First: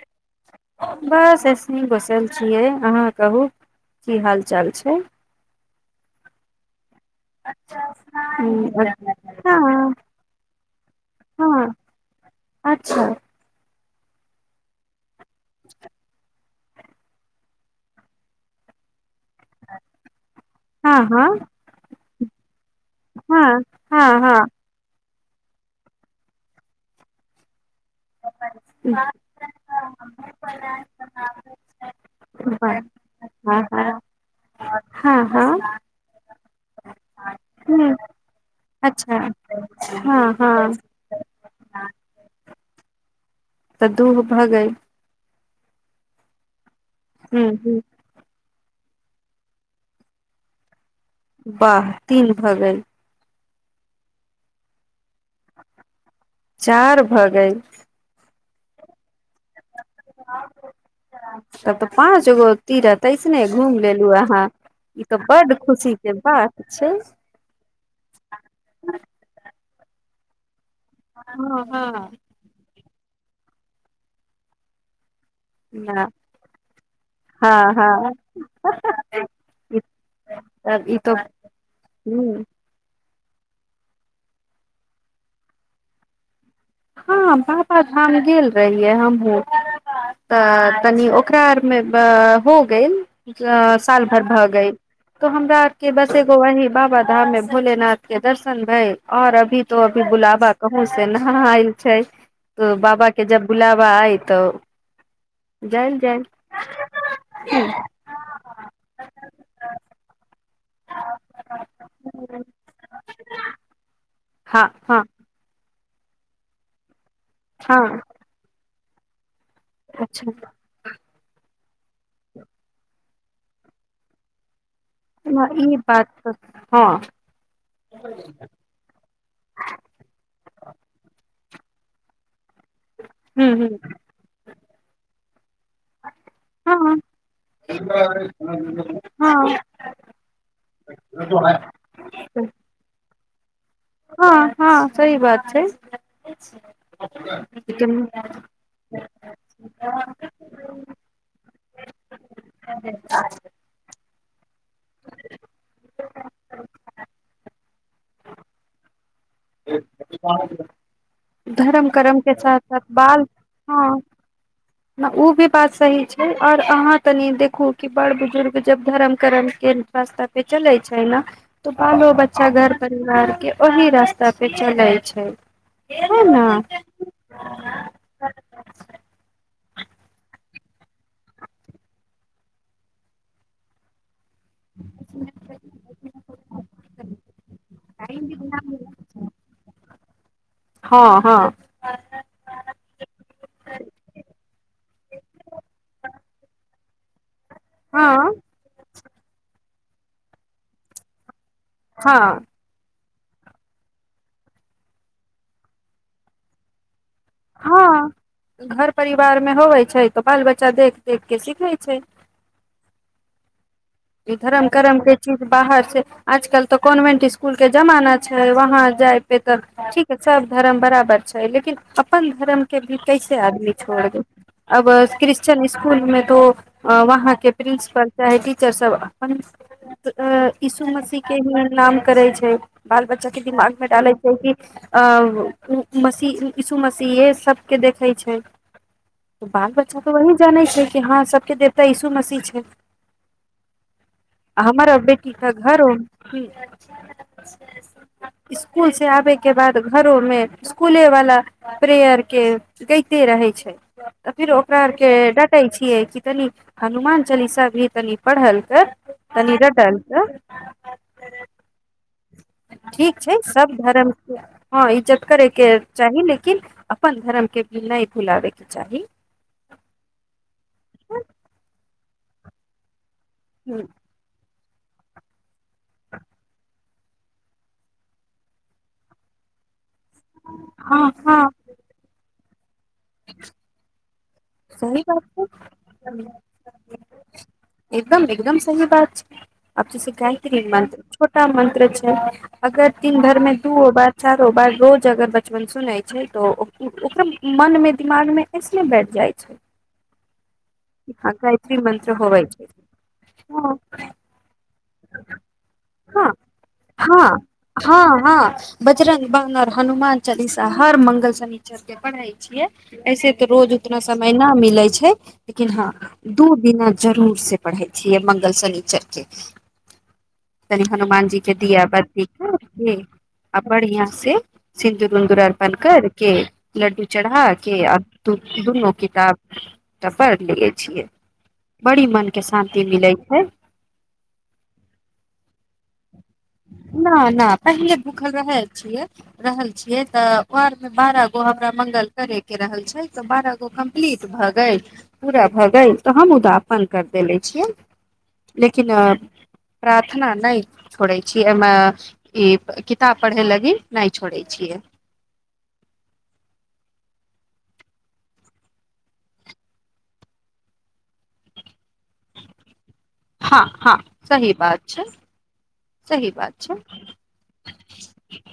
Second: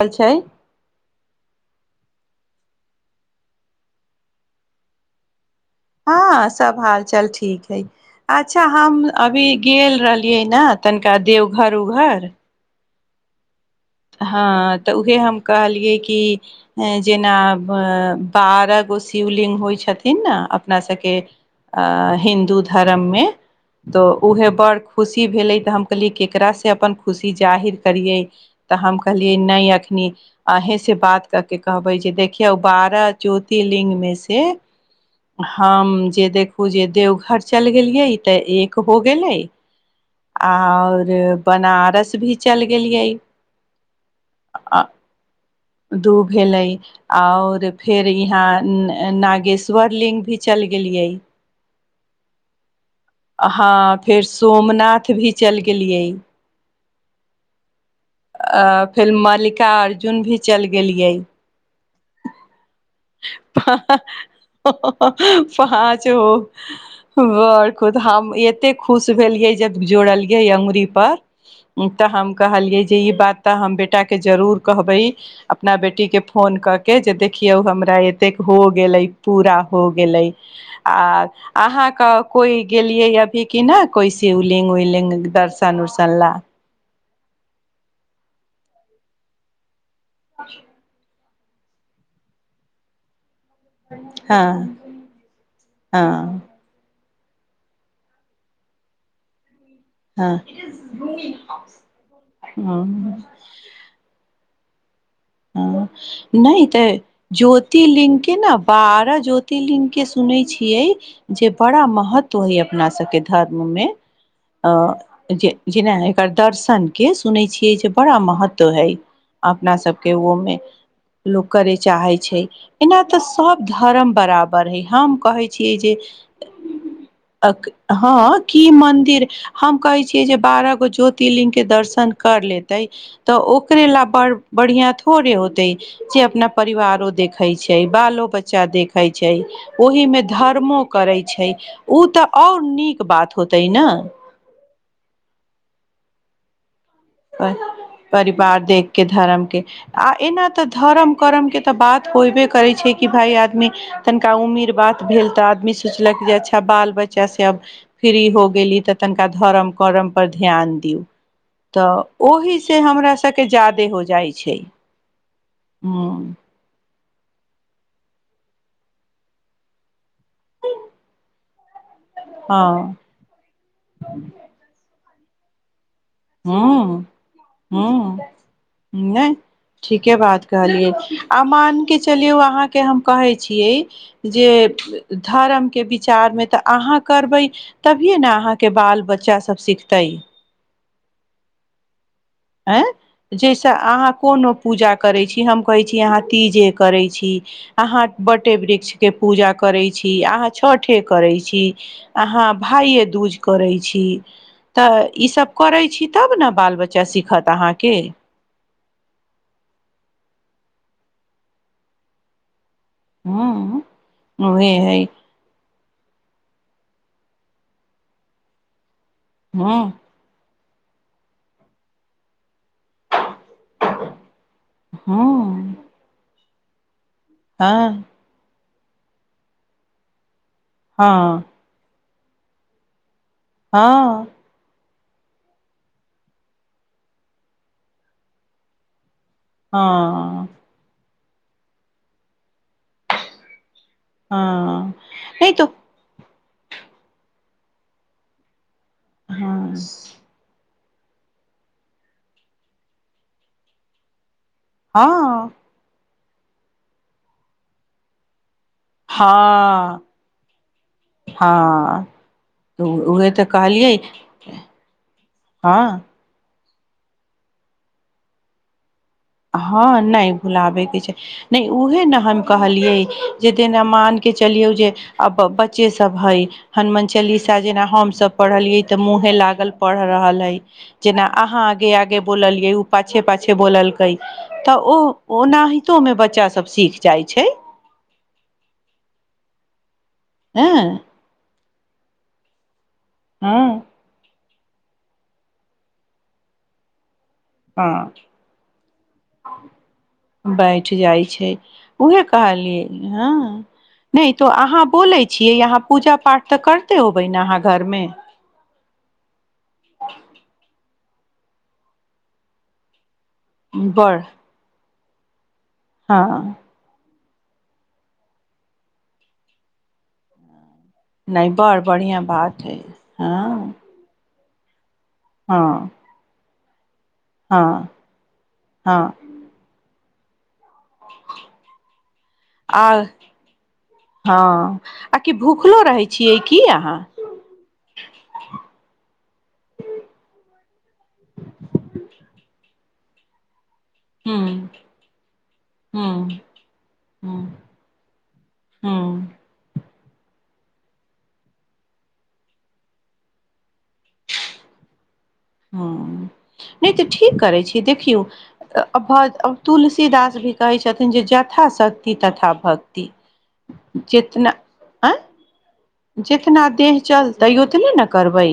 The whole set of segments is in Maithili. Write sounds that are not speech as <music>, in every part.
हाल छै बस एसहि गु बैठल छियै अहाँ कहू की हाल चाल छै हँ सब हाल चल ठीक हइ अच्छा ह हम अभी हँ गेल रहलियै ने तनिका हँ देबघर उघर अच्छा हँ तऽ उहे हम कहलियै कि जेना बार गो सी शिवलिङ्ग होइ छथिन ने अपना हँ सभकेँ हँ हिन्दू धर्म मे हँ तो हँ उह हँ बड़ खुशी भेले तऽ हम कहलि केकरा से अपन खुशी जाहिर करियै तऽ हम कहलियै, नहि एखनि अहींसँ बात कऽ कऽ कहबै जे देखियौ, बारह हँ हँ हँ ज्योतिर्लिंगमे सँ हँ हम देवघर देख ह लेलियै, तऽ एकटा तऽ पूरा भऽ अच्छा गेलै। हँ हँ आओर बनारस भी चल गेलियै तऽ दू गो भऽ गेल अ, दू भेलै ओर ह फेर एहाँ नागेश्वर लिंग भी चल गेलिये वाह तीन भऽ गेल हाँ फेर सोमनाथ भी चलि गेलियै। चार भऽ गेल आ फिल्म मालिक शिका अर्जुन भी चलि गेलियै पाँचगो ई तऽ बड्ड खुशी पाँच के बात छै बड़ खुद हम एते खुश भेलियै जब जोड़लिय अ्री पर हँ तऽ हँ हम कहलियै जे ई बात तऽ हम बेटाके जरूर कहबै अपना बेटी के फोन कऽ के देखियौ हँ हम हँ एत हो गेलै पूरा हो गेलै ई आ तऽ अहाँके ह कोइ गेलियै फ किी न कोइस उलिंग उलिंग दर्शन उर्शन ल हँ बाबाधाम गेल रहियै हमहहुँ तऽ तनी ओ अकरारमे हो गेल साल भर भ हँ गई तो हमरा आर के बस एगो हँ वही बाबा धाम मे भोलेनाथ के दर्शन भएऔर अभी तो अभी गुलाब आ कहूं से ने ल छै तो बाबा हँ के जब बुलाबा आय तऽ ह जायल जाय नहि तऽ ज्योतिर्लिंग के ने बारह ज्योतिर्लिंग के सुनै छी जे बड़ा महत्व हय अपना सबके धर्म मे हँ आ हँ जे जे नहि एकर दर्शन के सुन छीये जे हँ बड़ा महत्व हइ अपना के अच्छा ओमे लोक करे चाहे छै एना ते सब धर्म बराबर हे हम कहै छियै ई जे बात तऽ हँ हँ, मन्दिर बारह गो ज्योतिर्लिङ्गमे सँ एकटा छै। के दर्शन कर लेत तऽ ह ओकरे ला बड़ बढ़ििया भोरे हो जे अपना ह हँ परिवारो देखैत छै बालो बच्चा देखैत छै ओहिमे धर्मो करैत छै ओ तऽ हँ आओर नीक बात होतै ने हँ हँ सही बात छै अच्छा परिवार देखके धर्म के आ एना तऽ धर्म करम के तऽ बात होयबे करै छै कि भाय आदमी तनिका उम्मीर बात भेल तऽ आदमी सोचलक जे अच्छा बाल बच्चा से आब फ्री हो गेल ली तऽ तननका धरम करम पर ध्यान धर्म दियऔ कर्म के ओहि साथ से हमरा सबके जाादे हो जाइ छै ओ भी बात सही छै ह आओर अहाँ तनी देखु कि बड़ बुजुर्ग जब धर्म करम के रास्ता पे चले छै ने तो बालो बच्चा घर परिवार के ओह रास्ता पे चले छै है न हू हुँ नहि ठीके बात कहलियै आ मान कऽ चलियौ अहाँके हम कहै छियै जे धर्मके विचारमे तऽ अहाँ करबै तभिे ने अहाँके बाल बच्चास सब सिखतै हँ हँ आँय जाहिसँ अहाँ कोनो पूजा करैत छी हम कहैत छी अहाँ तीजे करैत छी अहाँ हँ बटे वृक्ष के पूजा करै छी अहाँ छठे करै छी छी हँ अहाँ भाईये कुछ करै छी त ई सब करै छी तब ने बाल बच्चा सीख हँ घर परिवार मे होवे छै तऽ बाल बच्चा देख देख के सिखै छै हुँ ई धर्म करम के चीज बाहर आजकल तऽ कॉन्वेंट स्कूल के जमाना छै वहा जाय तेतर ह ठीक सब धर्म बराबर छै लेकिन अपन धर्म लेकिन कैसे आदमी छोड़त अब क्रिश्चन हँ स्कूल में तो हँ वहाँ के हँ प्रिंसिपल चाहे टीचर सब अपन यसु मसीहके हँ ही नाम करै छै बाल बच्चा के दिमागमे डालै हँ छै कि अब मशी इशु मसीहे सबके देखै छै तऽ बाल बच्चा तऽ वही हँ जानै छै कि हँ सब के देवता यीसू मसीह छै हँ हमर अभी ठीक नहि ठाक तो घर उ ह <inaudible> इस्कूल से आबे के हँ बाद घरो मे कुले वाला प्रेयर के गइते रहे छै फिर ओकरा आर के हँ डाँटै छियै कि तनी हनुमान चालीसा भी तनी पढ़ल तनीर डाल हँ कऽ हँ तऽ ठीक उहे छै तऽ सब कहलियै धर्म के हँ इज्जत करै के हँ चाही लेकिन अपन धर्म के भी नहि भुलाबेके चाही हँ नहि भुलाबेके छै नहि उहे ने हम कहलियै जे जेना मान के चलियौ जे बच्चे सब हे हनुमान चालीसा जेना हम सब पढ़लियै ते मुहे लागल पढ़ रहल हइ हँ जेना हँ अहाँ आगे आगे बोललियै उ पाछे पाछे बोलल कई सही बात बच्चा सब छै सीख जाइ छै एकदम एकदम सही बात छै आब जैसे गायत्री हँ मंत्र छोटाा मंत्र छै अगर तीन घरमे दू हँ हो बा चार ओ बाद रोज अगर बचपन सुनै छै तऽ उ ओकरा मन मे हँ दिमाग मे ऐसने बेठ जैत छै बैठ कि जाइ हँ छै गायत्री मंत्र उह होवै छै कहलियै हँ नहि तो अहाँ बोलै छियै अहाँ पूजा ह पाठ तऽ करते होबै हँ ने अहाँ घरमे हँ हँ बजर्ंग बान आ हनुमान चालीसा हर मंगल शनीचर के पढ़ै छियै ऐसे रोज उतना बड़ समय ना मिले छै <inaudible> लेकिन हँ दू बिना जरूर से पढ़ै छियै मंगल शनीचर के तनि हनुमान जी नहि के बड़ दिया बढ़िआँ बाती कऽ बात हइ के आ हँ बढ़िया से सिन्दूर उन्दूर अरपान हँ कैर के लडडू चढ़ा के हँ आब दू दुनू हँ किताब त पैर लिए छिये बड़ी मन के शान्ति आ मिलै छै हँ आ कि भूखलो रहै छियै की अहाँ ना ना पहिले भूखल रह छिये रहल छियै तऽ ओ अर मे बारह गो हमरा मगल करै के रहल छै तऽ बारह गो कम पिलिट भऽ ह्म गेल पूरा भऽ गेल तऽ हम ह्म उदापन कर देले ह्म छियै लेकिन अ ह्म रात एतना नइ छोड़ै छियै एहिमे ई किताब पढ़य लागी नइ छोड़ै छियै ह नइ तऽ ठीक करै छी देखियौ अभद अ तुलसीदास भी कहै छथिन जे जथा शक्ति तथा भक्ति हँ हँ सही जेतना बात छै आय सही बात जितना छै देह चलतै उतने न करबै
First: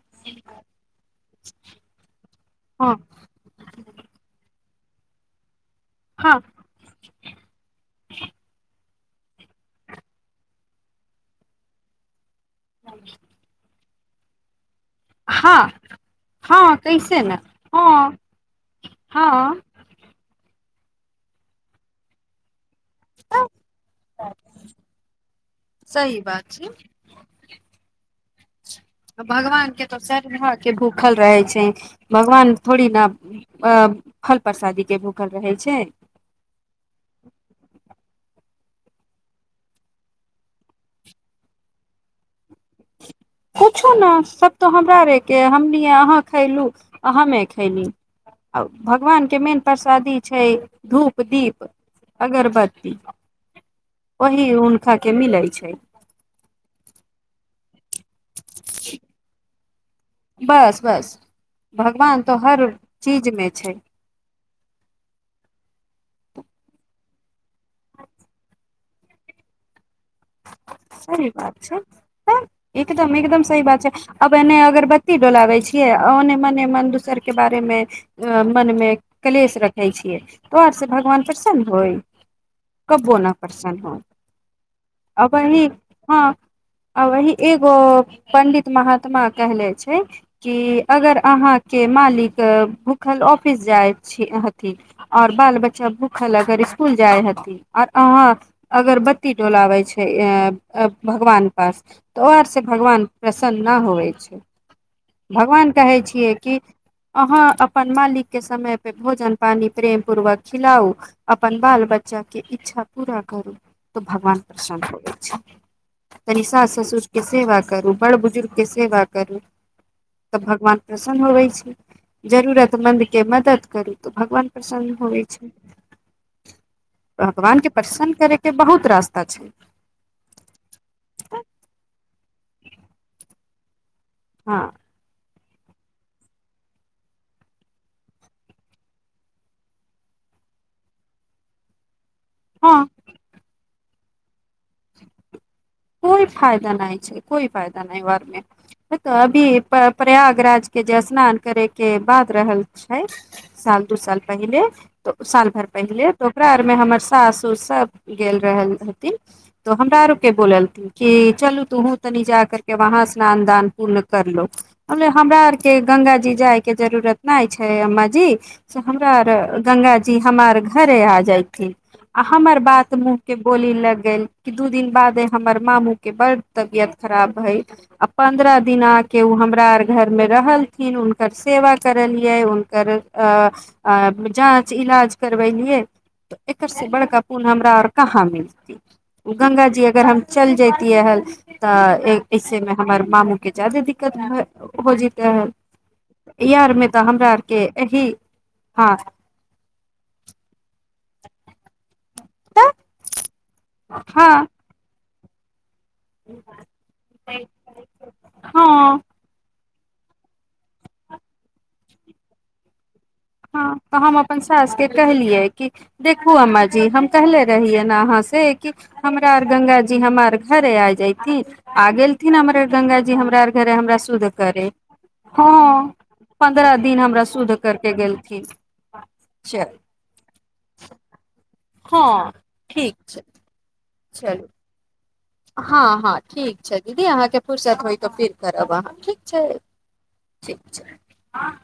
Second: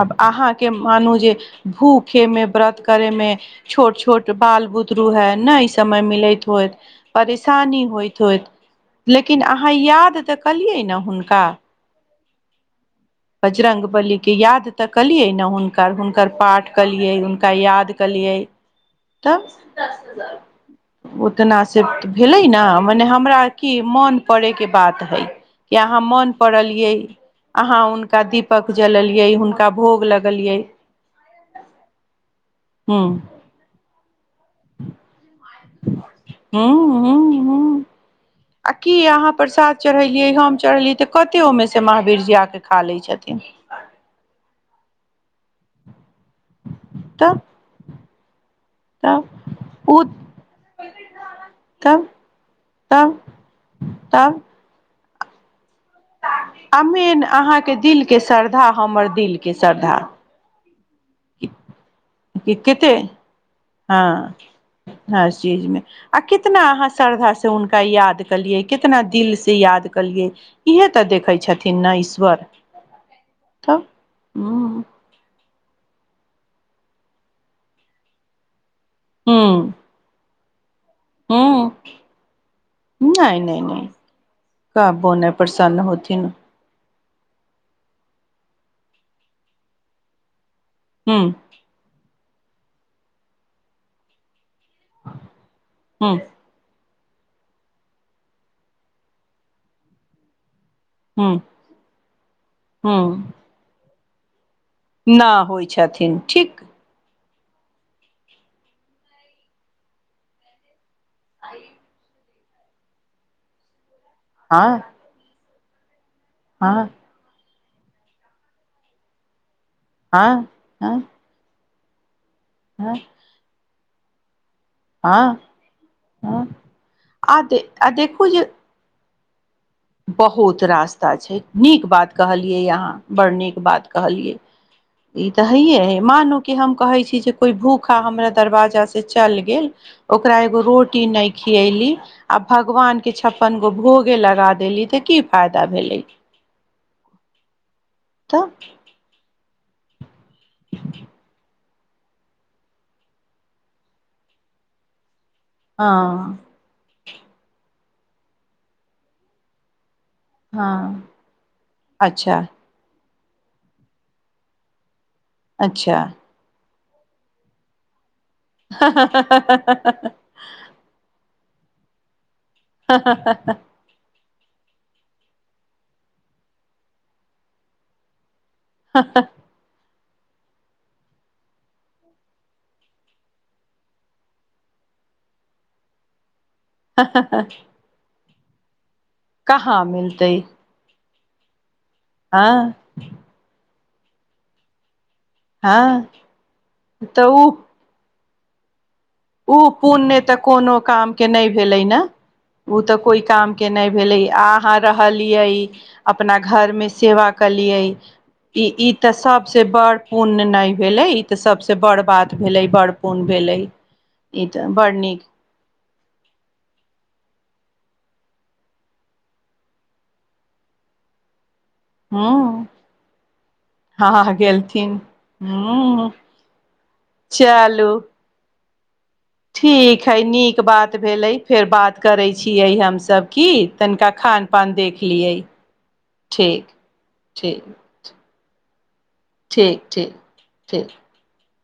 आब अहाँके मानू जे भूखे मे व्रत हँ करेमे छोट छोट बाल बु दरू हइ नइ समय हँ मिलैत होइत परेशानी होइत होइत लेकिन अहाँ याद तऽ कलियै न हुनका बजरंग बलि कि याद तऽ केलियै न हँ हुनकर हुनकर पाठ हँ केलियै कैसे ने हुनका याद हँ केलियै तऽ हँ उतना सिप्त भेलै न मने हमरा तऽ की मोन परै के बात हइ कि अहाँ सही मोन बात छै परलियै अहाँ हुनका दीप पक जले भगवान के तो शर्धा के भूखल रहे छै भगवान थोड़ी हूँ न अ फल प्रसादी के भूखल रहै हू हू हू आ की अहाँ प्रसाद चढ़ेलियै हम चढ़ेलियै तऽ कते ओहिमे से महावीर जी आ के खा लै छथिन त हमरा अरे के हमनी आ आहाँक खलू आ तब हमे खैली आ भगवान के मेन तब ओ प्रसादी छै धूप दीप तब अगरबत्ती तब ओहि हुनका के मिलै छै अमीन अहाँ दिल के श्रद्धा हमर दिल के श्रद्धा बस बस भगवान तो हर कते चीजमे छै हँ हर चीजमे आ कितना अहाँ श्रद्धासँ हुनका याद केलियै कितना दिल से याद कलियै सही बात छै तब एकदम एकदम सही बात तब छै अब एने अगरबत्ती डोलाबे छियै आ ओने मने मन दूसर के बारे मे अ मनमे ह ह कलेश रखै छियै तऽ ओ अर से भगवान प्रसन्न ह होय कबबो न नहि नहि प्रसन्न नहि कहबो नहि होय वही प्रसन्न होथिन हँ आ वही एगो पंडित महात्मा कहले छै की अगर ह अहाँ के मालिक भूखल ऑफिस जाइ छी अह आऔर बाल बच्चा ह भूखल अगर इस स्कूल जाय हती आऔर आहाँ अगरबत्ती डोलावे छै छै। हूं भगवान पास तऽ आर से भगवान हूं प्रसन्न न होवे छैय ना होइ छथिन ठीक आहाँ अपन मालिक के समय पे भोजन पानी प्रेम पूर्वक खिलाउ अपन बाल बच्चा के इच्छा पूरा करू तो भ हँ पसन्द होइ छै तनि साास हँ ससुर क सेे बात करू बड़ बुजुर्गके सेवा करू तऽ हँ भगवान हँ प्रसन्न होबै छै हँ जरूरतमन्द के मदद करू तोऽ भगवान प्रसन्न होइ हँ छै हँ आ दे भगवान के आ प्रसन्न देखू करे के जे बहुत रास अच्छा बहुत रास्ता छै नीक बात कहलियै यहाँ बड़ नीक बात कहलियए हँ ई तऽ हैयेइ मानू कि हम कहै छी जे कोइ भूखा हमरा दरवाजासँ चलि गेल ओकरा एगो रोटी नहि खियली आ हँ भगवान के छपन भोगे लगात देली तऽ की फायदा भेलै कोइ फायदा नहि छै कोइ फायदा कोई बात नहि तऽ तऽ अभी प्रयागराज के जे स्नान करय के बाद रहल छै साल दू साल पहिले त साल भरि पहिले तऽ हँ ओकरा आरमे हमर सासस सब गेल रहल हथिन तऽ हमरा आर के बोलल ती हँ क चलू तूहू तनी जा अच्छा करके वहाँ से स्नान दान पूर्ण करलोथ हमे हमरा आर के अच्छा गंगा जी जाय के जरूरत नहि छै अम्माजी से हमरा आर गंगा जी हमार घरे आ जाय ठीक आ हमर बात मुँह के बोली लग गेल दू दिन बादे हमर मामू के बड़ तबियत खराब हय आ पन्द्रह दिना के उ हमरा घरमे रहलथिन हुनकर सेवा करलियै हुनकर जाँच इलाज करबेलियै एकर से बड़का पुन हमरा आऔर कहाँ मिल अ गङ्ंगा जी कहाँ अगर हम मिलतै चल जेतीय हल ह तऽ आँ इसे में हमर मामू के जाादे दिक द होजी <inaudible> त हँ इहरमे तऽ हमरा आरके एहिही हँ ओ पुण्य तऽ कोनो काम के नहि भेलै ने ओ तऽ कोइ काम के नहि भेलै हँ अहाँ खलिए आइ अपना घरमे सेवा केलियै ई ई हँ तऽ सभ से बड़ पुण्य नहि भेलै ई तऽ सबसँ बड़ बात भेलै बड़ पुण्य भेलै हँ तऽ हम अपन ई तऽ सास के बड़ नीक कहलियै कि देखू अम्मा जी हम कहले रहियै ने अहाँ से कि हमरार गङंगााजी हमार घरे आ जयथिन आ गेलथिन हूँ हमर गंगााजी हमरार घरे हमरा शुद्ध हँ करे गेलथिन हँ हूँ पन्द्रह दिन हमरा शुद्ध चलू करके गेल ठीक हइ नीक बात भेलै फेर बात करै हँ छियै ठीक छै हमसब की तनिका चलू खान पान देख लियै हँ हँ ठीक छै दीदी अहाँके ठीक फुरसत होयत फिर करब अहाँ ठीक छै ठीक छै हँ